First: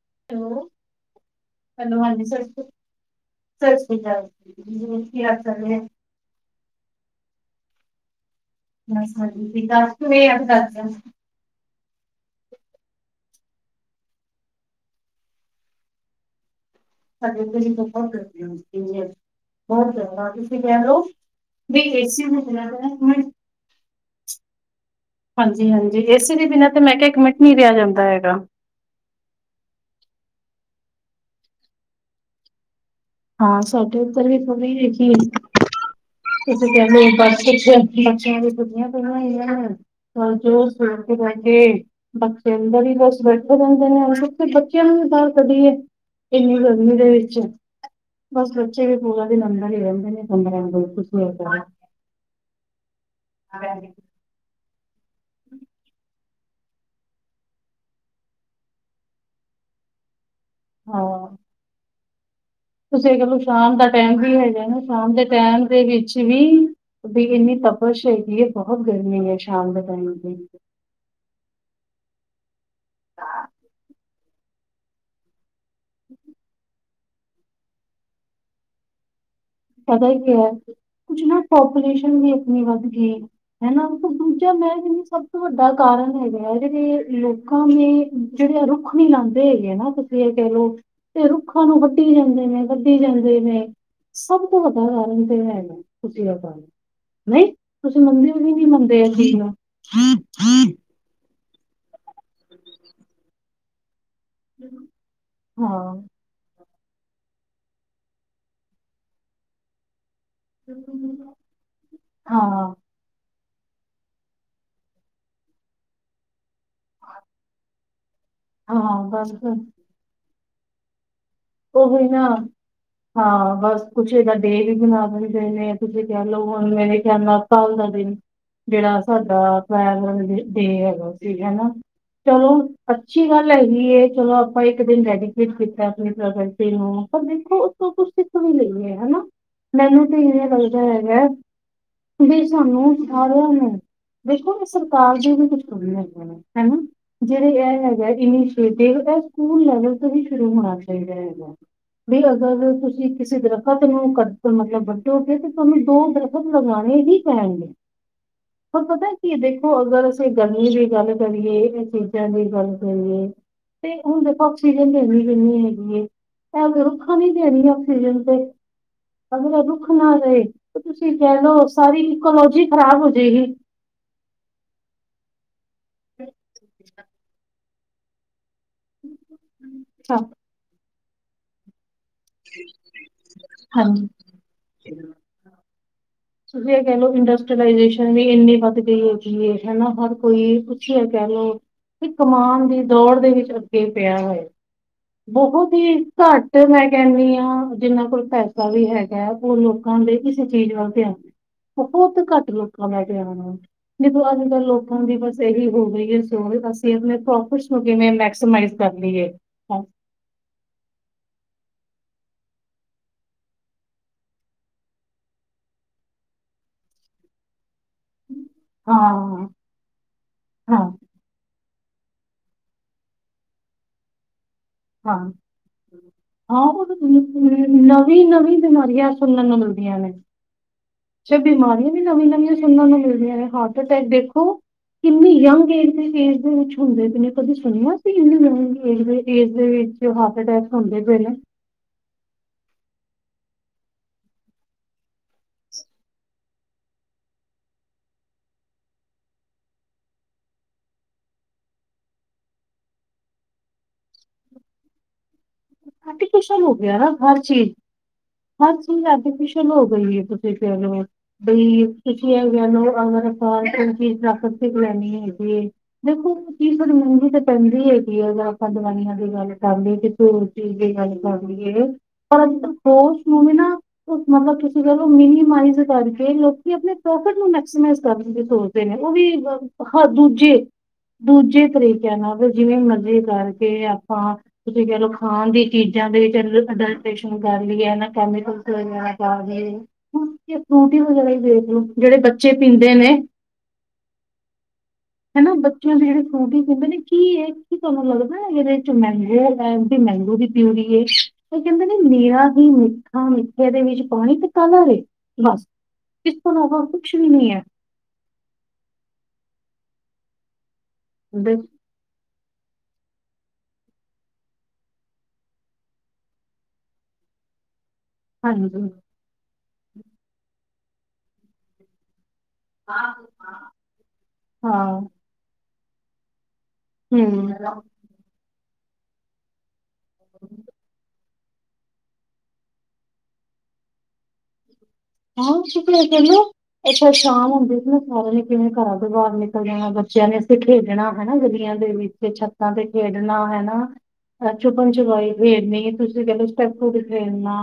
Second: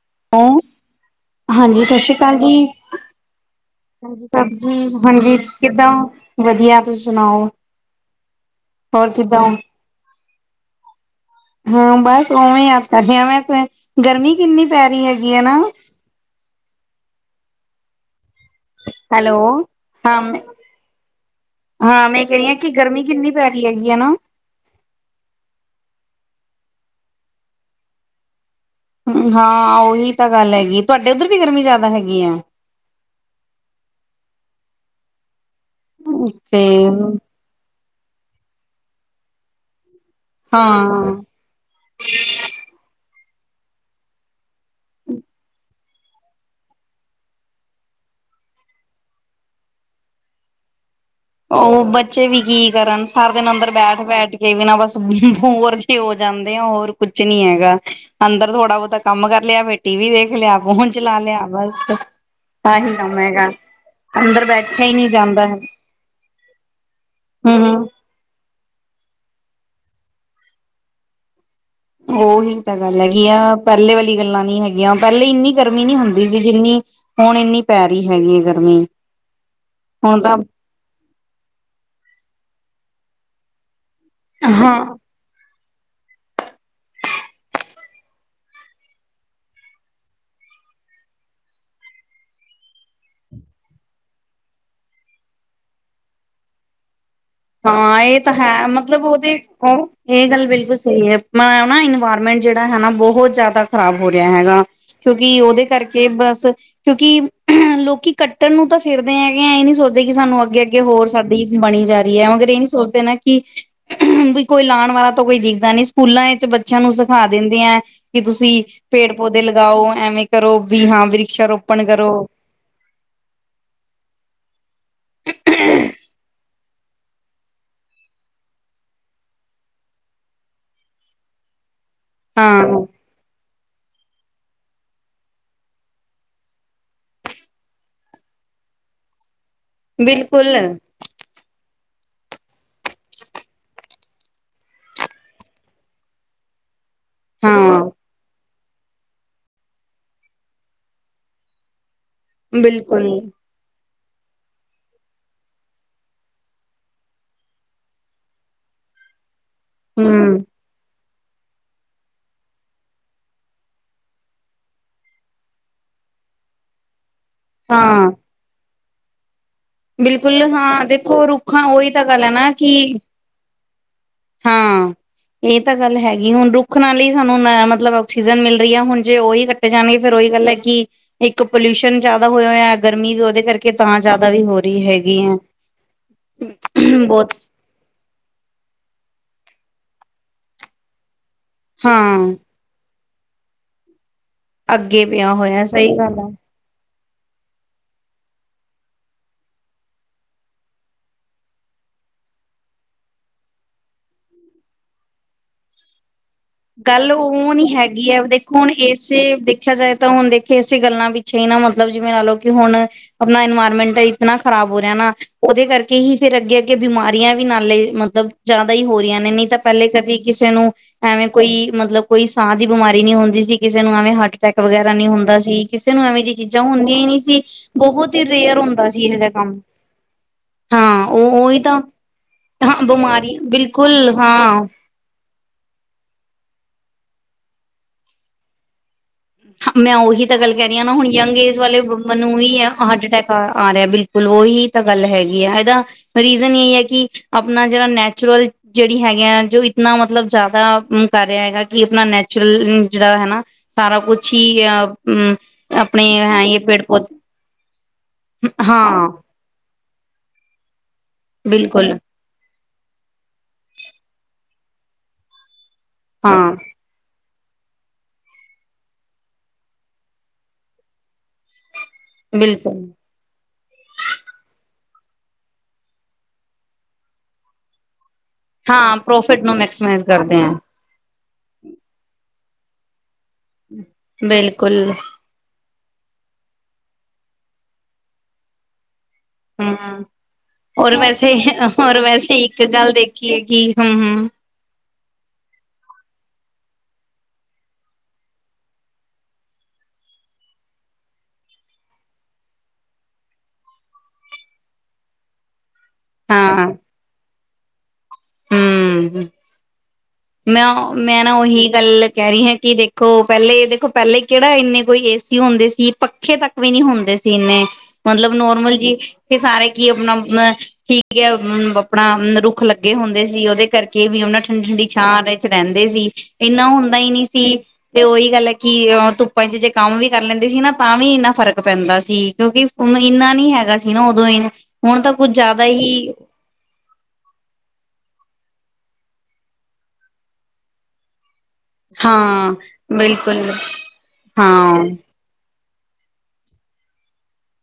[inaudible] Hello, ਹਾਂਜੀ, ਸਤਿ ਸ੍ਰੀ ਅਕਾਲ ਜੀ, ਸਤਿ ਸ਼੍ਰੀ ਹਾਂਜੀ ਅਕਾਲ ਭਾਬੀ ਜੀ, ਹੋਰ ਕੀ ਹਾਂਜੀ, ਹਾਲ ਚਾਲ ਹੈ? ਕਿੱਦਾਂ ਵਧੀਆ ਤੁਸੀਂ ਸੁਣਾਓ? ਹੋਰ ਬਸ [inaudible] ਕਿੱਦਾਂ ਹੋ? [unintelligible] ਹਾਂ, ਬਸ ਓਵੇਂ ਯਾਦ ਕਰਦੇ ਮੈਂ, ਗਰਮੀ ਕਿੰਨੀ ਪੈ ਰਹੀ ਹੈਗੀ ਹੈ ਨਾ। [unintelligible] ਹੈਲੋ, ਬਹੁਤ ਹਾਂ ਮੈਂ ਤੁਸੀਂ ਕਹਿ ਲਓ ਵੀ ਹਾਂ ਏਸੀ ਮੈਂ ਕਹਿ ਰਹੀ ਹਾਂ ਬਿਨਾਂ ਕਿ ਗਰਮੀ ਕਿੰਨੀ ਹਾਂਜੀ- ਪੈ ਰਹੀ ਹੈਗੀ ਹੈ ਨਾ। ਹਾਂਜੀ ਏਸੀ ਦੇ ਬਿੰਨਾਂ ਤੇ ਮੈਂ ਕਿਹਾ, ਇੱਕ ਮਿੰਟ ਨਹੀਂ ਰਿਹਾ ਜਾਂਦਾ ਹੈਗਾ। ਹਾਂ, ਉਹੀ ਤਾਂ ਗੱਲ ਹੈਗੀ ਤੁਹਾਡੇ ਉੱਧਰ ਵੀ ਗਰਮੀ ਜ਼ਿਆਦਾ ਹੈਗੀ ਐ। ਹਾਂ, ਸਾਡੇ ਉੱਧਰ ਵੀ ਥੋੜੀ ਹੈਗੀ ਏ। ਤੇ ਤੁਸੀ ਕਹਿੰਦੇ, ਬਸ ਕਿੱਥੇ ਬੱਚੀਆਂ ਦੀ ਦੁਨੀਆਂ ਬਣਾਈ ਆ। [inaudible] ਦਿਨੇ ਹਾਂ -ਦਿਨੇ ਆਂਦੇ। ਬੱਚਿਆਂ ਨੂੰ ਬਾਰ ਕੱਢੀਏ। ਇੰਨੀ ਗਰਮੀ ਦੇ ਵਿੱਚ, ਬਸ ਬੱਚੇ ਵੀ ਪੂਰਾ ਦਿਨ ਅੰਦਰ ਹੀ ਰਹਿੰਦੇ ਨੇ, [inaudible] ਬਿਲਕੁਲ ਉਹੀ, ਬੱਚੇ ਵੀ ਕੀ ਕਰਨ ਸਰ ਦਿਨ ਅੰਦਰ ਬੈਠ ਬੈਠ ਕੇ ਵੀ ਨਾ ਬਸ ਹੂੰ ਹੋਰ ਜੀ ਹੋਰ ਜਾਂਦੇ ਆ ਹੋਰ ਕੁਛ ਨੀ ਹੈਗਾ, ਅੰਦਰ ਥੋੜਾ ਬਹੁਤਾ ਕੰਮ ਕਰ ਲਿਆ ਫਿਰ ਟੀ ਵੀ ਦੇਖ ਖ ਲਿਆ ਹੁਣ ਚਲਾਣੇ ਹਾਂ ਆ ਬਸ ਆਹੀ ਤੁਸੀਂ ਕੰਮ ਕਹਿ ਲੋ ਹੈਗਾ ਸ਼ਾਮ ਦਾ ਟੈਮ ਵੀ ਅੰਦਰ ਹੈਗਾ ਨਾ, ਬੈਠਿਆ ਹੀ ਨਹੀਂ ਸ਼ਾਮ ਦੇ ਜਾਂਦਾ ਹੈ ਟੈਮ ਦੇ ਵਿੱਚ ਵੀਂ, ਵੀ ਇੰਨੀ ਹੂੰ। ਤਬ ਸ਼ੇਕਦੀ ਹੈ, ਬਹੁਤ ਗਰਮੀ ਹੈ ਸ਼ਾਮ ਦੇ ਟਾਈਮ ਵਿਚ ਉਹੀ, ਗੱਲ ਹੈਗੀ ਆ, ਪਹਿਲੇ ਵਾਲੀ ਗੱਲਾਂ ਨੀ ਹੈਗੀਆਂ, ਪਹਿਲੇ ਇੰਨੀ ਗਰਮੀ ਨੀ ਹੁੰਦੀ ਸੀ ਜਿੰਨੀ ਹੁਣ ਇੰਨੀ ਪੈ ਰਹੀ ਹੈਗੀ ਹੈ ਗਰਮੀ ਪਤਾ ਹੁਣ ਕਿ ਆ ਤਾਂ ਨਾ ਕੁਛ ਨਾ ਪਾਪੂਲੇਸ਼ਨ ਵੀ ਏਨੀ ਵੱਧ ਗਈ, ਹੈਨਾ, ਦੂਜਾ, ਮੈਂ ਹਾਂ ਜਿੰਨੀ ਸਭ ਤੋਂ ਵੱਡਾ ਕਾਰਨ ਹੈਗਾ ਹੈ ਜਿਹੜੇ, ਲੋਕਾਂ ਨੇ, ਜਿਹੜੇ ਆ ਰੁੱਖ ਨੀ ਲਾਉਂਦੇ ਹੈਗੇ ਨਾ ਤੁਸੀਂ ਇਹ ਕਹਿ ਲਓ ਤੇ ਰੁੱਖਾਂ ਨੂੰ ਵੱਢੀ ਜਾਂਦੇ ਨੇ, ਵੱਢੀ ਜਾਂਦੇ ਨੇ, ਸਭ ਤੋਂ ਵੱਡਾ ਕਾਰਨ ਤੇ ਹੈ ਖੁਸ਼ੀ ਦਾ ਪਲ- ਹਾਂ, ਇਹ ਤਾਂ ਹੈ ਮਤਲਬ ਚੀਜ਼ ਉਹਦੇ, ਨੂੰ ਉਹ ਇਹ ਗੱਲ ਬਿਲਕੁਲ ਸਹੀ ਹੈ ਮਨਾ ਇਨਵਾਇਰਮੈਂਟ ਜਿਹੜਾ ਹੈ ਨਾ, ਬਹੁਤ ਜ਼ਿਆਦਾ ਖਰਾਬ ਹੋ ਰਿਹਾ ਹੈਗਾ, ਕਿਉਂਕਿ ਉਹਦੇ ਹਾਂ ਕਰਕੇ ਬਸ ਕਿਉਂਕਿ [unintelligible] ਲੋਕੀ ਕੱਟਣ ਨੂੰ ਤਾਂ ਫਿਰਦੇ ਹੈਗੇ ਆ ਇਹ ਨੀ ਸੋਚਦੇ ਕੀ ਸਾਨੂੰ ਅੱਗੇ- ਅੱਗੇ ਹੋਰ ਸਾਡੀ ਬਣੀ ਜਾਏ। ਮਗਰ [inaudible] ਇਹ ਨੀ ਹਾਂ ਸੋਚਦੇ ਨਾ ਕਿ [unintelligible] ਵੀ ਕੋਈ ਲਾਉਣ ਵਾਲਾ ਤਾਂ ਕੋਈ ਦੇਖਦਾ ਨੀ ਸਕੂਲਾਂ ਵਿੱਚ ਬ ਬੱਚਿਆਂ ਨੂੰ ਸਿਖਾ ਦਿੰਦੇ ਹੈ ਕਿ ਤੁਸੀਂ ਹਾਂ ਪੇੜ ਬਸ ਪੌਦੇ ਲਗਾਓ ਐਵੇਂ ਕਰੋ ਵੀ ਹਾਂ ਵੀ ਉਹੀ ਨਾ ਹਾਂ ਬਸ ਕੁਛ ਇਹਦਾ ਡੇ ਵੀ ਬਣਾ ਦਿੰਦੇ ਨੇ ਤੁਸੀਂ ਕਹਿ ਲਓ ਮੇਰੇ ਖਿਆਲ ਨਾਲ ਕੱਲ ਦਾ ਦਿਨ ਜਿਹੜਾ ਸਾਡਾ ਫੈਮਲੀ ਡੇ ਹੈਗਾ ਸੀ ਹਨਾ ਹਾਂ ਚਲੋ ਅੱਛੀ ਗੱਲ ਲਗੀ ਇਹ ਚਲੋ ਆਪਾਂ ਇੱਕ ਦਿਨ ਰੈਡੀ ਜ਼ਰਾ ਫਟੇ ਨੂੰ ਪਰ ਦੇਖੋ ਉਸਤੋਂ ਕੁਛ ਸਿੱਖ ਵੀ ਲਈ ਹੈ ਹਨਾ ਮੈਨੂੰ ਕੀ ਹੈ ਬਿਲਕੁਲ ਹਮ ਜਿਹੜੇ ਹਾਂ ਇਹ ਹੈਗਾ ਇੰਨੀ ਦੇ ਤਾਂ ਸਕੂਲ ਲੈਵਲ ਤੋਂ ਹੀ ਸ਼ੁਰੂ ਹੋਣਾ ਸੀ ਹੈਗੇਗਾ ਵੀ ਅਗਰ ਬਿਲਕੁਲ ਤੁਸੀਂ ਕਿਸੇ ਦਰਖਤ ਨੂੰ ਕੱਟੋ ਮਤਲਬ ਵੱਟੇ ਕੇ ਤੇ ਤੁਹਾਨੂੰ ਦੋ ਦਰਫ਼ਸ ਲਗਾਉਣੇ ਹੀ ਪੈਣਗੇ ਹੋਰ ਪਤਾ ਕੀ ਇਹ ਦੇਖ ਅਗਰ ਅਸੀਂ ਹਮ ਗਰਮੀ ਦੀ ਗੱਲ ਕਰੀਏ ਇਹ ਚੀਜ਼ਾਂ ਦੀ ਗੱਲ ਕਰੀਏ ਤੇ ਹੁਣ ਦੇਖੋ ਆਕਸੀਜਨ ਲੈਣੀ ਪਹਨੀ ਹੈਗੀ ਜੇ ਤਾਂ ਦੇਣੀ ਹਾਂ ਆਕਸੀਜਨ ਤੇ ਅਗਰ ਰੁੱਖ ਨਾ ਬਿਲਕੁਲ ਰਹੇ ਹਾਂ ਤੁਸੀਂ ਦੇਖੋ ਕਹਿ ਰੁੱਖਾਂ ਲਓ ਉਹੀ ਤਾਂ ਸਾਰੀ ਗੱਲ ਹੈ ਨਾ ਇਕੋਲੋਜੀ ਕਿ ਖ਼ਰਾਬ ਹੋ ਜਾਏਗੀ ਹਾਂ ਇਹ ਤਾਂ ਗੱਲ ਹੈਗੀ ਹੁਣ ਰੁੱਖ ਨਾਲ ਹੀ ਸਾਨੂੰ ਮਤਲਬ ਆਕਸੀਜਨ ਮਿਲ ਹੁਣ ਜੇ ਉਹੀ ਕੱਟੇ ਜਾਣਗੇ ਫ਼ਿਰ ਹਾਂ ਉਹੀ ਗੱਲ ਹੈ ਕਿ ਇੱਕ ਪੋਲਊਸ਼ਨ ਜਿਆਦਾ ਹੋਇ ਹੋ ਆ ਗਰਮੀ ਵੀ ਉਹਦੇ ਕਰਕੇ ਤਾਂ ਹਾਂਜੀ। ਜ਼ਿਆਦਾ ਵੀ ਹੋ ਰਹੀ ਹੈਗੀ ਹੈ ਤੁਸੀਂ ਇਹ ਕਹਿ ਲਓ ਬਹੁਤ ਇੰਡਸਟਰੀਲਾਈਜੇਸ਼ਨ ਵੀ ਇੰਨੀ ਵੱਧ ਗਈ ਹੈ ਹਨਾ ਹਰ ਕੋਈ ਪੁੱਛ ਕਹਿਣੇ ਤੇ ਹਾਂ ਕਮਾਨ ਦੇ ਦੌੜ ਦੇ ਵਿੱਚ ਅੱਗੇ ਪਿਆ ਹੋ ਅੱਗੇ ਪਿਆ ਹੋਇਆ ਬਹੁਤ ਹੀ ਸਹੀ ਗੱਲ ਆ ਘੱਟ ਮੈਂ ਕਹਿੰਦੀ ਹਾਂ ਜਿੰਨਾਂ ਕੋਲ ਪੈਸੇ ਉਹ ਵੀ ਹੈਗਾ ਹੁਣ ਲੋਕਾਂ ਦਾ ਕਿਸੇ ਚੀਜ਼ ਵੱਲ ਧਿਆਨ ਬਹੁਤ ਘੱਟ ਲੋਕਾਂ ਦਾ ਧਿਆਨ ਆ ਦੇਖੋ ਅੱਜ ਕੱਲ ਲੋਕਾਂ ਦੀ ਬਸ ਇਹੀ ਹੋ ਗਈ ਹੈ ਸੋਚ ਅਸੀਂ ਗੱਲ ਆਪਣੇ ਉਹ ਨੀ ਪ੍ਰੋਫਿਟਸ ਨੂੰ ਹੈਗੀ ਕਿਵੇਂ ਹੈ ਦੇਖੋ ਹੁਣ ਮੈਕਸੀਮਾਈਜ਼ ਕਰ ਇਸੇ ਲਈਏ ਦੇਖਿਆ ਹਾਂ ਜਾਏ ਤਾਂ ਹੁਣ ਦੇਖੇ ਇਸੇ ਗੱਲਾਂ ਪਿੱਛੇ ਹੀ ਨਾ ਮਤਲਬ ਮਤਲਬ ਜਿਵੇਂ ਲਾ ਲਓ ਕਿ ਹੁਣ ਆਪਣਾ ਇਨਵਾਇਰਮੈਂਟ ਇਤਨਾ ਖ਼ਰਾਬ ਹੋ ਰਿਹਾ ਨਾ ਉਹਦੇ ਕਰਕੇ ਹੀ ਫੇਿਰ ਅੱਗੇ ਅੱਗੇ ਬਿਮਾਰੀਆਂ ਵੀ ਨਾਲੇ ਮਤਲਬ ਜ਼ਿਆਦਾ ਹੀ ਹੋ ਰਹੀਆਂ ਨੇ ਨਹੀਂ ਹਾਂ ਤਾਂ ਪਹਿਲੇ ਕਦੀ ਕਿਸੇ ਨੂੰ ਹਾਂ ਐਵੇਂ ਮਤਲਬ ਕੋਈ ਸਾਹ ਦੀ ਬਿਮਾਰੀ ਨੀ ਹੁੰਦੀ ਸੀ ਕਿਸੇ ਨੂੰ ਐਵੇਂ ਹੱਟ ਹਾਂ ਚੀਜ਼ਾਂ ਆਾਂ ਹੁੰਦੀਆਂ ਹੀ ਨਹੀਂ ਸੀ ਬਹੁਤ ਹੀ ਨਵੀਂ ਰੇਅਰ ਨਵੀਂ ਹੁੰਦਾ ਸੀ ਬਿਮਾਰੀਆਂ ਇਹ ਜਿਹਾ ਸੁਣਨ ਨੂੰ ਕੰਮ ਮਿਲਦੀਆਂ ਨੇ ਹਾਂ ਉਹ ਉਹੀ ਤਾਂ ਬਿਮਾਰੀਆਂ ਵੀ ਨਵੀਂ ਨਵੀਆਂ ਹਾਂ ਸੁਣਨ ਨੂੰ ਮਿਲਦੀਆਂ ਬਿਮਾਰੀ ਨੇ ਹਾਰਟ ਅਟੈਕ ਬਿਲਕੁਲ ਦੇਖੋ ਹਾਂ ਕਿੰਨੀ ਯੰਗ ਏਜ ਦੀ ਕੁਛ ਹੁੰਦੇ ਵੀ ਨੇ ਕਦੇ ਸੁਣਨਾ ਸੀ ਇੇਦੇ ਹ ਮੈਂ ਉਹੀ ਤਾਂ ਗੱਲ ਕਹਿ ਰਹੀ ਹਾਂ ਨਾ ਹੁਣ ਯੰਗ ਏਜ ਵਾਲੇ ਮੈਨੂੰ ਉਹੀ ਆ ਹਾਰਟ ਅਟੈਕ ਆ ਰਿਹਾ ਬਿਲਕੁਲ ਉਹੀ ਤਾਂ ਗੱਲ ਹੈਗੀ ਆ ਇਹਦਾ ਰੀਜ਼ਨ ਇਹਹੀ ਹੈ ਕਿ ਆਪਣਾ ਜਿਹੜਾ ਨੈਚੁਰਲ ਜਿਹੜੀ ਹੈਗੀ ਆ ਜੋ ਇਤਨਾ ਮਤਲਬ ਜ਼ਿਆਦਾ ਕਰ ਰਿਹਾ ਹੈਗਾ ਕਿ ਆਪਣਾ ਨੈਚੁਰਲ ਜਿਹੜਾ ਹੈ ਨਾ ਸਾਰਾ ਕੁਛ [inaudible] ਹੈ ਇਹ ਆਰਟੀਫਿਸ਼ਲ ਹੋ ਪੇੜ ਗਿਆ ਨਾ ਪੌਦੇ ਹਰ ਚੀਜ਼ ਹਰ ਚੀਜ਼ ਹਾਂ ਆਰਟੀਫਿਸ਼ਲ ਹੋ ਗਈਏ ਤੁਸੀਂ ਫੇਰ [unintelligible] [unintelligible] ਬਿਲਕੁਲ ਹਾਂ ਦੇਖੋ ਕੀ [unintelligible] ਚਾਹੀਦੀ ਹੈਗੀ ਆ ਜਾਂ ਆਪਾਂ ਦਵਾਈਆਂ ਦੀ ਗੱਲ ਕਰਦੇ [unintelligible] ਜਾਂ ਗੱਲ ਕਰ ਲਈਏ ਪਰ ਬਿਲਕੁਲ [unintelligible] ਨੂੰ ਵੀ ਨਾ ਮਤਲਬ ਮਿਨੀਮਾਈਜ਼ ਕਰਕੇ ਲੋਕੀ ਆਪਣੇ ਪ੍ਰੋਫਿਟ ਨੂੰ ਮੈਕਸੀਮਾਈਜ ਕਰਨ ਦੀ ਸੋਚਦੇ ਨੇ ਹਾਂ ਉਹ ਵੀ ਪ੍ਰੋਫਿਟ ਨੂੰ ਮੈਕਸੀਮਾਈਜ਼ ਹਾਂ ਕਰਦੇ ਹੈ ਦੂਜੇ ਦੂਜੇ ਤਰੀਕਿਆਂ ਨਾਲ ਜਿਵੇਂ ਮਜ਼ੇ ਕਰਕੇ ਆਪਾਂ ਤੁਸੀਂ ਬਿਲਕੁਲ ਕਹਿ ਲਓ। ਦੀ ਚੀਜ਼ਾਂ ਦੇ ਵਿੱਚ [unintelligible] ਹੂੰ, ਹੋਰ ਫਰੂਟੀ ਵਗੈਰਾ ਵੈਸੇ ਹੀ ਦੇਖ ਲਓ ਹੋਰ ਜਿਹੜੇ ਵੈਸੇ ਬੱਚੇ ਇੱਕ ਗੱਲ ਪੀਂਦੇ ਨੇ ਦੇਖੀਏ ਕਿ ਹੂੰ ਹੂੰ। ਹਨਾ ਬੱਚਿਆਂ ਦੇ ਜਿਹੜੇ ਫਰੂਟੀ ਪੀਦੇ ਨੇ ਕੀ ਹੈ ਕੀ ਤੁਹਾਨੂੰ ਲੱਗਦਾ ਇਹਦੇ ਚ [unintelligible] ਮੈਗੋ ਦੀ ਪਿਊਲੀ ਉਹ ਕਹਿੰਦੇ ਨੇ ਨੀਰਾ ਹੀ ਮਿੱਠਾ ਮਿੱਠੇ ਦੇ ਵਿੱਚ ਪਾਣੀ ਤੇ [unintelligible] ਇਸ ਤੋਂ ਹਾਂ ਇਲਾਵਾ ਕੁੱਛ ਵੀ ਨਹੀਂ ਹੈ ਹੂੰ ਮੈਂ ਮੈਂ ਨਾ ਉਹੀ ਗੱਲ ਕਹਿ ਰਹੀ ਹਾਂ ਕਿ ਦੇਖੋ ਪਹਿਲੇ ਦੇਖੋ ਪਹਿਲੇ ਕਿਹੜਾ ਇੰਨੇ ਕੋਈ ਏਸੀ ਹੁੰਦੇ ਸੀ ਪੱਖੇ ਤੱਕ ਵੀ ਨੀ ਹੁੰਦੇ ਸੀ ਇੰਨੇ ਮਤਲਬ ਨੋਰਮਲ ਹਾਂਜੀ ਜੀ ਤੇ ਸਾਰੇ ਕੀ ਆਪਣਾ ਅ ਠੀਕ ਹੈ ਆਪਣਾ ਰੁੱਖ ਲੱਗੇ ਹੁੰਦੇ ਸੀ ਉਹਦੇ ਕਰਕੇ ਵੀ ਉਹਨਾਂ ਠੰਡੀ ਹਾਂ ਠੰਡੀ ਛਾਂ ਵਿੱਚ ਰਹਿੰਦੇ ਸੀ। ਇੰਨਾ ਹੁੰਦਾ ਹੀ ਨਹੀਂ ਸੀ ਹੂੰ ਤੇ ਉਹੀ ਗੱਲ ਹੈ। ਕਿ ਧੁੱਪਾਂ ਚ ਕੰਮ ਵੀ ਕਰ ਲੈਂਦੇ ਸੀ ਨਾ ਤਾਂ ਵੀ ਇੰਨਾ ਫਰਕ ਪੈਂਦਾ ਸੀ ਕਿਉਂਕਿ ਓਨੂੰ ਇਨਾ ਨੀ ਹੈਗਾ ਸੀ ਨਾ ਉਦੋਂ ਹੀ ਹੁਣ ਤਾਂ ਕੁੱਝ ਹਾਂ, ਜ਼ਿਆਦਾ ਕਿਕਣਾ ਗੱਲ ਇਥੇ ਸ਼ਾਮ ਹੁੰਦੀ ਉਹ ਨੇ ਕਿਵੇਂ ਘਰਾਂ ਤੋਂ ਬਾਹਰ ਨਿਕਲ ਜਾਣਾ ਬੱਚਿਆਂ ਨੇ ਇੱਥੇ ਖੇਡਣਾ ਹਨਾ ਗਲੀ ਦੇ ਵਿੱਚ ਹਾਂ ਛੱਤਾਂ ਤੇ ਖੇਡਣਾ ਬਿਲਕੁਲ ਹੈਨਾ ਹਾਂ ਸ਼ੁਪਨ ਛਪਾਈ ਖੇਡਣੀ ਤੁਸੀਂ ਕਹਿਲਓ ਸਟੈਪੂ ਖੇਲਣਾ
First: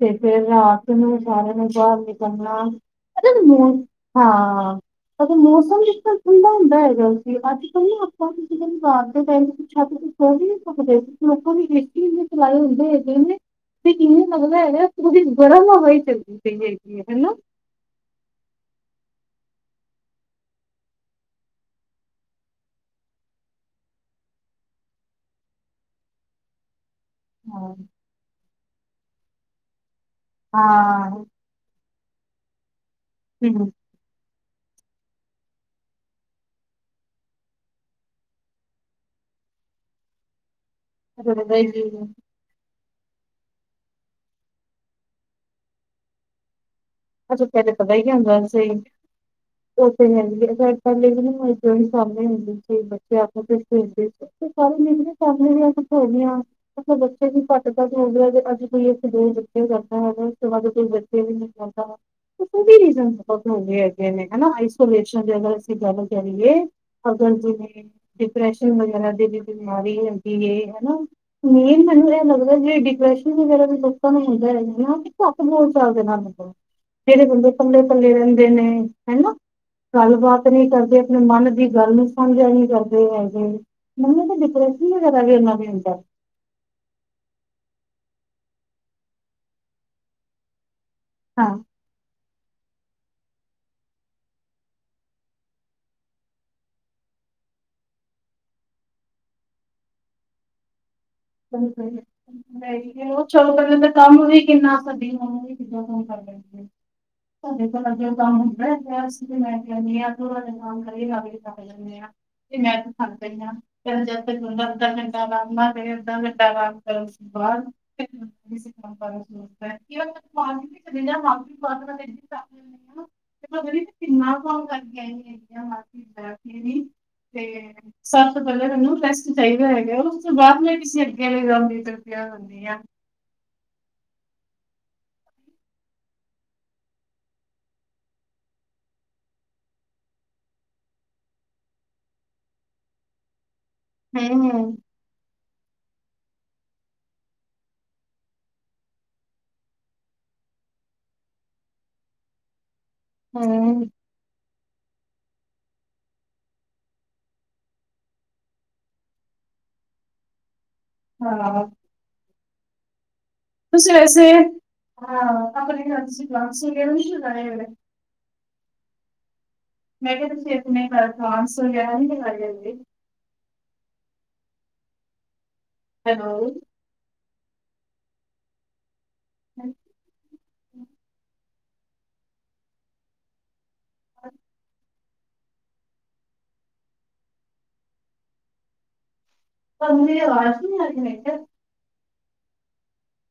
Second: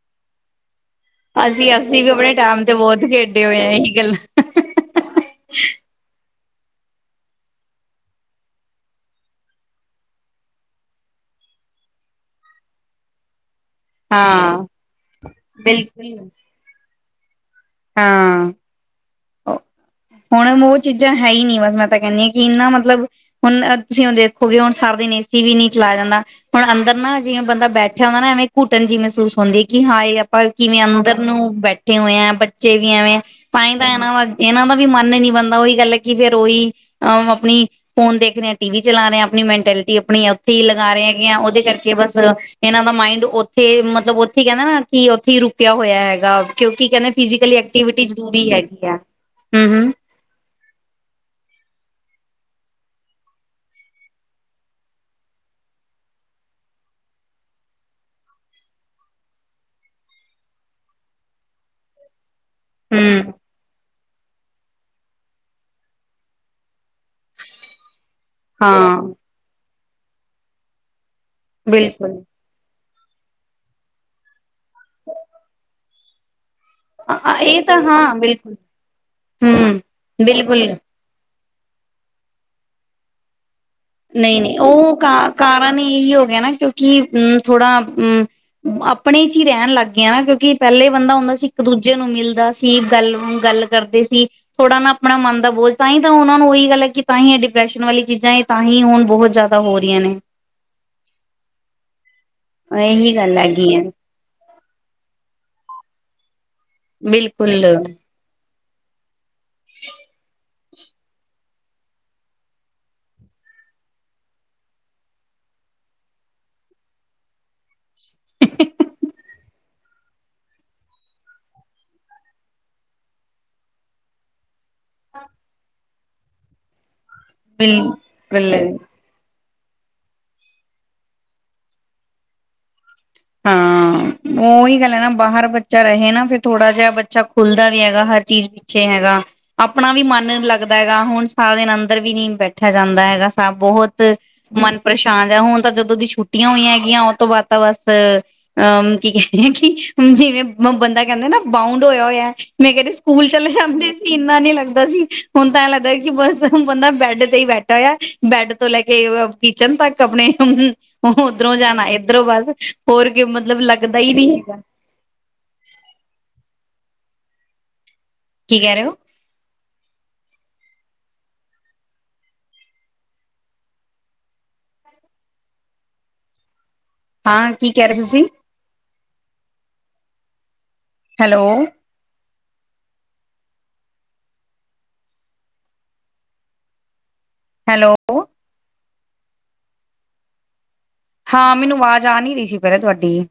ਤੇ ਫੇਰ ਰਾਤ ਪਹਿਲਾ ਸਾਰਿਆਂ ਨੂੰ ਅਸੀਂ ਅਸੀਂ ਵੀ ਆਪਣੇ ਕਰਨਾ ਟਾਈਮ ਤੇ ਬਹੁਤ ਖੇਡੇ ਹੋਏ ਆ ਪ ਇਹੀ ਗੱਲਾਂ। ਹਾਂ ਅੱਜ ਮੌਸਮ ਕਿਦਾ ਦਾ ਹੁੰਦਾ ਹੁੰਦਾ ਹੈਗਾ ਸੀ ਅੱਜ ਕੱਲ ਆਪਾਂ ਤੁਂ ਕਦੇ ਬਾਹਰ ਦੇ ਟੈਮ ਛੱਤ ਤੇ ਸੌ ਗਏ ਨਾ ਕਿਤੇ ਲੋਕਾਂ ਨੇ ਏ ਸੀ ਐਨੇ ਚਲਾਏ ਹੁੰਦੇ ਹੈਗੇ ਨੇ ਤੇ ਇੂੰ ਲਗਦਾ ਹਾਂ ਹੈਗਾ ਪੂਰੀ ਗਰਮ ਹਵਾ ਬਿਲਕੁਲ ਚੱਲਦੀ ਵਗੀ ਹੈ ਹਨਾ ਹਾਂ ਹੁਣ ਉਹ ਚੀਜ਼ਾਂ ਹੈ ਹੀ ਨੀ ਬਸ ਮੈਂ ਤਾਂ ਕਹਿੰਦੀ ਹਾਂ ਕਿ ਇੰਨਾ ਮਤਲਬ ਹੁਣ ਤੁਸੀਂ ਹ ਦੇਖੋਗੇ ਹੁਣ ਸਾਰਾ ਦਿਨ ਏਸੀ ਵੀ ਨਹੀਂ ਚਲਾ ਜਾਂਦਾ ਹੁਣ ਅੰਦਰ ਨਾ ਜਿਵੇਂ ਬੰਦਾ ਹਾਂ ਬੈਠਿਆ ਹੁੰਦਾ ਨਾ ਐਵੇਂ ਘੁਟਣ ਜੀ ਮਹਿ ਮਹਿਸੂਸ ਹੁੰਦੇ ਕਿ ਹਾਏ ਆਪਾਂ ਕਿਵੇਂ ਹਾਂ ਅੰਦਰ ਨੂੰ ਬੈਠ ਇਕੱਠੇ ਹੋਏ ਆ ਚੇ ਵੇ ਤਾਂ ਹੂੰ ਹੀ ਏਨਾ ਨੂੰ ਵਾ ਇਹਨਾਂ ਦਾ ਵੀ ਮਨ ਨੀ ਬਣਦਾ ਉਹੀ ਗੱਲ ਹੈ ਕਿ ਫੇਿਰ ਉਹੀ ਅਹ ਆਪਣੀ ਫੋਨ ਦੇਖ ਰਹੇਹਾ ਟੀ ਵੀ ਚਲਾ ਰਿਹੇ ਆਪਣੀ ਮੈਂਟੈਲਿਟੀ ਆਪਣੀ ਆ ਲਗਾ ਰਹੇ ਹੈਗੇ ਆ ਪਤਾ ਉਹਦੇ ਹੀ ਕੀ ਕਰਕੇ ਬਸ ਇਹਨਾਂ ਦਾ ਮਾਇੰਡ ਉੱਥੇ ਮਤਲਬ ਉੱਥੇ ਕਹਿੰਦੇ ਨਾ ਕਿ ਉੱਥੇ ਹੀ ਰੁਕਿਆ ਹੋਇਆ ਹੈਗਾ ਕਿਉਂਕਿ ਕ ਅਜ ਕਲੇ ਪਤਾ ਹੀ ਆਉਂਦਾ ਸਹੀ ਹਮ ਹਮ ਉਹ ਤੇ ਹੈ ਵੀ ਨ ਮ ਸਾਹਮਣੇ ਹੁੰਦੀ ਸੀ ਬੱਚੇ ਆਪ ਸਾਰੇ ਨਦੇ ਸਾਹਮਣੇ ਵੀ ਅਦੇ ਹ ਬੱਚੇ ਵੀ ਘੱਟ ਤੱਕਦੇ ਆ ਤੇ ਅੱਜ ਕੋਈ ਇੱਕ ਦੋ ਬੱਚੇ ਜਾਂਦਾ ਹੈਗਾ ਉਸ ਤੋਂ ਬਾਅਦ ਕੋਈ ਬੱਚੇ ਵੀ ਨ ਹਾਂ ਵੀ ਰੀ ਹੂੰ, ਆਪਾਂਾਉਂਦੇ ਆ ਨੇ ਹਨਾ ਆਈਸੋਲੇਸ਼ਨ ਦੀ ਅਗਰ ਅਸੀਂ ਗੱਲ ਕਰੀਏ ਅਗਰ ਜੀ ਨੇ ਡਿਪਰੈਸ਼ਨ ਹਾਂ ਵਗੈਰਾ ਡੇਲੀ ਬਿਮਾਰੀ ਹੁੰਦੀ ਹਨਾ ਮੇਨ ਮੈਂਨੂੰ ਬਿਲਕੁਲ ਏ ਲੱਗਦਾ ਜ ਪ੍ਰੇਸ਼ਰ ਵਗੈਰਾ ਵੀ ਲੋਕਾਂ ਨੂੰ ਹੁੰਦਾ ਰਹਿੰਦਾ ਾਂ ਚੱ ਬਹੁ ਚੱਲਦੇ ਨੂੰ ਕੋ ਮੇਰੇ ਬੰਦੇ ਇਹ ਤਾਂ ਕਲੇ ਕਲੇ ਹਾਂ ਰਹਿੰਦੇ ਬਿਲਕੁਲ ਨੇ ਹਨਾ ਹੂੰ, ਗੱਲਬਾਤ ਬਿਲਕੁਲ ਨਹੀਂ ਕਰਦੇ ਆਪਣੇ ਮਨ ਗੱਲ ਨੂੰ ਸਮਝਿਆ ਨੀ ਕਰਦੇ ਹੈਗੇ ਮੰਮੀ ਤਾਂ ਨਹੀਂ ਨਹੀਂ ਡਿਪਰੈਸ਼ਨ ਉਹ ਵਗੈਰਾ ਵੀ ਉਹਨਾਂ ਦੇ ਕਾਰਨ ਹੁੰਦਾ। ਇਹੀ ਹੋ ਗਿਆ ਨਾ ਕਿਉਂਕਿ ਥੋੜਾ ਹ ਮ ਆਪਣੇ ਚ ਹੀ ਰਹਿਣ ਲੱਗ ਗਏ ਨਾ ਕਿਉਂਕਿ ਪਹਿਲੇ ਬੰਦਾ ਹੁੰਦਾ ਸੀ ਹਾਂ। ਇੱਕ ਦੂਜੇ ਨੂੰ ਮਿਲਦਾ ਸੀ। ਕੀ ਗੱਲ ਗੱਲ ਕਰਦੇ ਸੀ ਥੋੜ੍ਹਾ ਨਾ ਆਪਣਾ ਮਨ ਦਾ ਬੋਝ ਤਾਂ ਹੀ ਤਾਂ ਉਹਨਾਂ ਨੂੰ ਉਹੀ ਗੱਲ ਹੈ ਕਿ ਤਾਂ ਹੀ ਇਹ ਡਿਪਰੈਸ਼ਨ ਵਾਲੀ ਚੀਜ਼ਾਂ ਤਾਂ ਹੀ ਹੁਣ ਬਹੁਤ ਜ਼ਿਆਦਾ ਹੋ ਰਹੀਆਂ ਨੇ। [unintelligible] ਚਲੋ ਇਹੀ ਗੱਲ ਹੈਗੀ ਪਹਿਲੇ ਹੈ ਤਾਂ ਕੰਮ ਵੀ ਕਿੰਨਾ ਸਡੀ [unintelligible] ਕਿੱਦਾਂ ਗੱਲ ਕਰ ਲੈਣ। ਬਿਲਕੁਲ। ਮੈਂ ਕਿਹਾ ਸੀ ਮੈਂ ਕਹਿਨੀ ਹਾਂ ਥੋੜਾ ਜਿਹਾ ਅਰਾਮ ਕਰ ਲਈਏ [unintelligible] ਤੇ ਮੈਂ ਥੱਕ ਪਈ ਹਾਂ ਕਿੰ ਜਦ ਤਕ ਬੰਦਾ ਅੱਧਾ ਘੰਟਾ ਅਰਾਮ ਨਾ ਕਰੇ [unintelligible] ਅੱਧਾ ਮਿੰਟ ਦਾ ਆਰਾਮ ਕਰਣ ਤੋ ਬਾਅਦ। [unintelligible] [unintelligible] ਮੈਂ ਕਿਹਾ ਤੁਹਾਨੂੰ ਟੀਂਡਿਆ ਬਣਾ [unintelligible] ਕਿੰਨਾ ਕੰਮ ਕਰ [unintelligible] [unintelligible] ਬੀ ਬੈਕ ਕਲੀਨਿੰਗ। [unintelligible] ਤੇ ਬਿਲ ਸਭ ਤੋਂ ਪਹਿਲਾਂ ਬਿਲ ਤੁੈਨੂੰ ਰਿਕੁਐਸਟ ਕੀ [unintelligible] ਚਾਹੀਦਾ ਹੈਗਾ ਉਸ ਤੋਂ ਬਾਅਦ ਮੈਂ ਕਿਸੇ ਅੱਗੇ ਦੇ ਗਵਾਂਡੀ ਦੀ ਇਧਰ ਰਿਪੀਅਰ ਹੁੰਦੀ ਆ। [unintelligible] ਹਾਂ ਉਹੀ ਗੱਲ ਹੈ ਨਾ ਬਾਹਰ ਬੱਚਾ ਰਹੇ ਨਾ ਫਿਰ ਥੋੜਾ ਜਿਹਾ ਬੱਚਾ ਖੁੱਲਦਾ ਵੀ ਹੈਗਾ ਹਰ ਚੀਜ਼ ਪਿੱਛੇ ਹੈਗਾ ਆਪਣਾ ਵੀ ਮਨ ਲੱਗਦਾ ਹੈਗਾ ਹੁਣ ਸਾਰਾ ਦਿਨ ਅੰਦਰ ਵੀ ਨਹੀਂ ਬੈਠਿਆ ਜਾਂਦਾ ਹੈਗਾ ਸਭ ਬਹੁਤ ਹੂੰ ਮਨ ਪਰੇਸ਼ਾਨ ਜਿਹਾ ਹੁਣ ਤਾਂ ਜਦੋਂ ਦੀ ਛੁਟੀਆਂ ਹੋਈਆਂ ਹੈਗੀਆਂ ਉਹ ਤੋਂ ਬਾਅਦ ਬਸ ਅ ਕੀ ਕਹਿੰਦੇ ਆ ਕਿ ਜਿਵੇਂ ਬੰਦਾ ਕਹਿੰਦੇ ਨਾ ਬਾਊਂਡ ਹੋਇਆ ਹੋਇਆ ਮੈਂ ਕਹਿੰਦੀ ਸੀ ਸਕੂਲ ਚਲੇ ਹੂੰ ਜਾਂਦੇ ਸੀ ਇੰਨਾ ਨਹੀਂ ਲੱਗਦਾ। ਸੀ ਹੁਣ ਤਾਂ ਐ ਲੱਗਦਾ ਕਿ ਬਸ ਬੰਦਾ ਬੈਡ ਤੇ ਹੀ ਬੈਠਾ ਹੋ ਬੈਡ ਤੋਂ ਲੈ ਕੇ ਕਿਚਨ ਤੱਕ ਆਪਣੇ ਉਹ ਹਾਂ ਉੱਧਰੋਂ ਜਾਣਾ ਇੱਧਰੋਂ ਬਸ ਹੋਰ। ਕਿ ਮਤਲਬ ਤੁਸੀਂ ਲੱਗਦਾ ਹੀ ਨਹੀਂ ਵੈਸੇ ਹੈਗਾ ਹਾਂ [inaudible] [unintelligible] ਕੀ ਕਹਿ ਰਹੇ ਹੋ। ਮੈਂ ਕਿਹਾ ਤੁਸੀਂ ਇਤਨੇ ਕਰ [unintelligible] ਹੈਲੋ। ਹਾਂ ਕੀ ਕਹਿ ਰਹੇ ਸੀ ਤੁਸੀਂ। ਹਮ ਹੈਲੋ। [inaudible] ਹੈਲੋ। [unintelligible] ਆਵਾਜ਼ ਨਹੀਂ ਆ ਰਹੀ ਮੈਂ ਕਿਹਾ ਹਾਂ ਮੈਨੂੰ ਆਵਾਜ਼। ਜਾ ਨਹੀਂ ਰਹੀ ਸੀ ਪਹਿਲਾਂ ਤੁਹਾਡੀ।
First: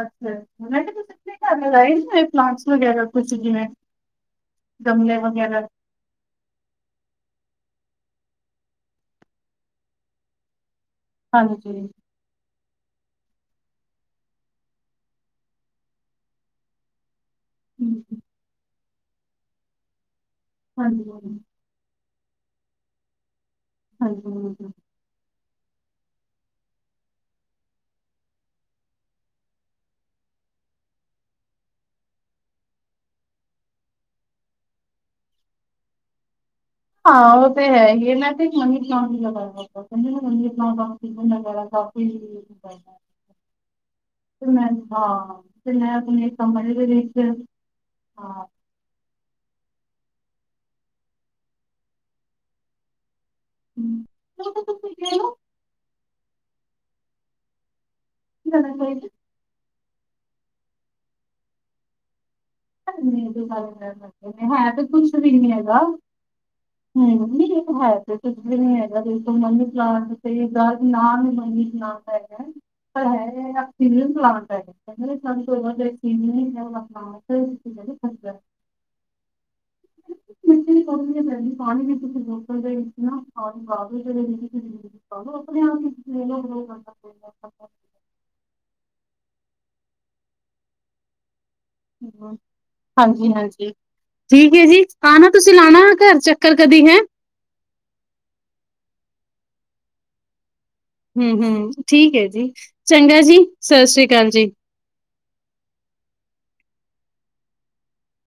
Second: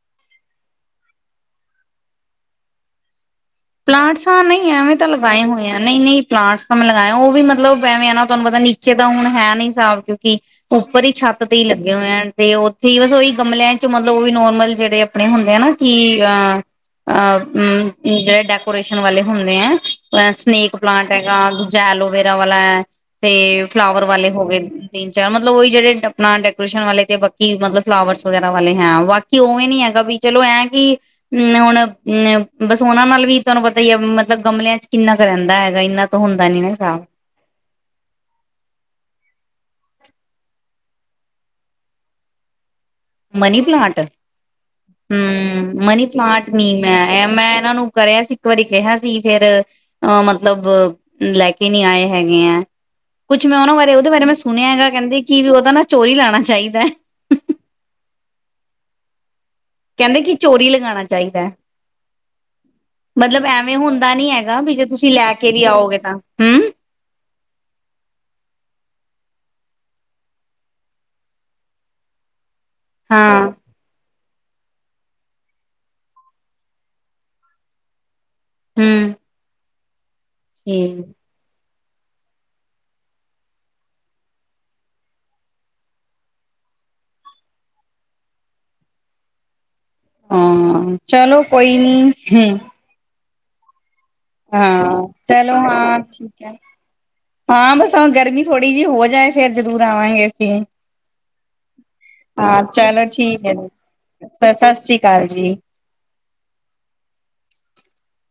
ਅੱਛਾ ਮੈਂ ਕਿਹਾ ਤੁਸੀਂ ਆਪਣੇ ਘਰ ਲਗਾਏ ਨਹੀ ਹੋਏ ਪਲਾਂਟਸ ਵਗੈਰਾ ਕੁਛ। ਜਿਵੇਂ ਪਲਾਂਟਸਾਲ ਨਹੀਂ ਐਵੇਂ ਤਾਂ ਗਮਲੇ ਲਗਾਏ ਵਗੈਰਾ ਹੋਈਆਂ ਨਹੀਂ ਨਹੀਂ ਪਲਾਂਟਸ ਤਾਂ ਮੈਂ ਲਗਾਇਆ [unintelligible] ਉਹ ਵੀ ਮਤਲਬ ਪੈਣੀ ਤੁਹਾਨੂੰ ਪਤਾ ਨੀਚੇ ਤਾਂ ਹੁਣ ਹੈ ਨਹੀਂ ਸਾਫ ਕਿਉਂਕਿ [unintelligible] ਉਪਰ ਛੱਤ ਤੇ ਹਾਂਜੀ ਲੱਗੀਆਂ ਹੋਏ ਨੇ ਦਿ ਬਸ ਉਹੀ ਗਮਲਿਆਂ ਚ ਮਤਲਬ ਉਹ ਵੀ ਨੋਰਮਲ ਜਿਹੜੇ ਆਪਣੇ ਹੁੰਦੇ ਆ ਨਾ ਕਿ ਹਾਂਜੀ [unintelligible] ਵਾਲੇ ਹੁੰਦੇ ਆ ਸਨੇਕ ਪਲਾਂਟ ਹੈਗਾ ਹਾਂਜੀ ਦੂਜਾ ਐਲੋਵੇਰਾ ਵਾਲਾ ਤੇ ਫਲਾਵਰ ਵਾਲੇ ਹੋ ਗਏ ਤਿੰਨ ਚਾਰ ਮ ਉਹੀ ਜਿਹੜੇ ਆਪਣਾ ਡੈਕੋਰੇਸ਼ਨ ਵਾਲੇ ਤੇ ਬਾਕੀ ਮਤਲਬ ਫਲਾਵਰ ਵਗੈਰਾ ਵਾਲੇ ਹੈ ਬਾਕੀ ਉਵੇਂ ਨਹੀਂ ਹੈਗਾ ਵੀ ਚਲੋ ਐ ਕਿ ਹੁਣ ਬਸ ਉਹਨਾਂ ਨਾਲ ਵੀ ਤੁਹਾਨੂੰ ਪਤਾ ਹੀ ਮਤਲਬ ਗਮਲਿਆਂ ਚ ਕਿੰਨਾ ਕੁ ਰਹਿੰਦਾ ਹੈਗਾ ਇਹਨਾਂ ਤੋਂ ਹੁਣ ਆਓ ਤੇ ਹੈ ਮੈਂ ਤੇ ਇਕ ਮਨੀ ਪਲਾਂਟ ਲਗਵਾ [unintelligible] ਮਨੀ ਪਲਾਂਟ, ਹਾਂ ਤੇ ਮੈਂ ਮਨੀ ਆਪਣੇ ਪਲਾਂਟ ਨੀ ਕਮਰੇ ਦੇ ਮੈਂ ਵਿੱਚ ਇਹਨਾਂ ਨੂੰ ਕਰਿਆ ਸੀ ਹਾਂ ਇੱਕ ਵਾਰੀ ਕਿਹਾ ਸੀ। ਫਿਰ ਹਾਂ ਮਤਲਬ ਲੈ ਕੇ ਨਹੀਂ ਆਏ ਹੈਗੇ ਆ। ਕੁਝ ਮੈਂ ਉਹਨੂੰ ਮਾਰੇ ਉਹਦੇ ਬਾਰੇ ਮੈਂ ਸੁਣਿਆ ਹੈਗਾ ਕਹਿੰਦੇ ਕੀ ਉਹਦਾ ਨਾ ਚੋਰੀ ਲਾਣਾ ਚਾਹੀਦਾ। [unintelligible] ਕਹਿੰਦੇ ਕਿ ਚੋਰੀ ਲਗਾਣਾ ਚਾਹੀਦਾ। ਮਤਲਬ ਐਵੇਂ ਹੁੰਦਾ ਨਹੀਂ ਹੈਗਾ ਵੀ ਜੇ ਤੇ ਤੁਸੀਂ ਕੁਛ ਵੀ ਲੈ ਕੇ ਹੀ ਆਓਗੇ ਤਾਂ ਹ [unintelligible] [unintelligible] ਹਾਂ ਸ ਸ ਹੂੰ, ਹ ਮਿੰਨ ਵੀ ਕਰਦੀ ਪੈਦੀ ਪਾਣੀ ਵੀ ਤੁਸੀ ਨਾ ਜਿੰਦ ਆਪਣੇ ਆਪ ਚੱਲੋ, ਕੋਈ ਨੀ ਆਪਾਂ। ਹੂੰ, ਹਾਂਜੀ ਜੀ, ਠੀਕ ਹੈ ਹਾਂ ਆਣਾ ਚਲੋ ਤੁਸੀਂ ਲਾਣਾ ਹਾਂ ਘਰ ਠੀਕ ਹੈ, ਚੱਕਰ ਕਦੀ ਹਾਂ ਬਸ ਗਰਮੀ ਥੋੜੀ ਜਿਹੀ ਹੋ ਜਾਏ ਫੇਰ ਜਰੂਰ ਆਵਾਂਗੇ। ਅਸੀਂ ਹੂੰ-ਹੰ, ਠੀਕ ਐ ਜੀ। ਹਾਂ ਚਲੋ ਚੰਗਾ ਜੀ ਠੀਕ ਹੈ ਸਤਿ ਸ਼੍ਰੀ ਅਕਾਲ ਜੀ। ਸ [unintelligible]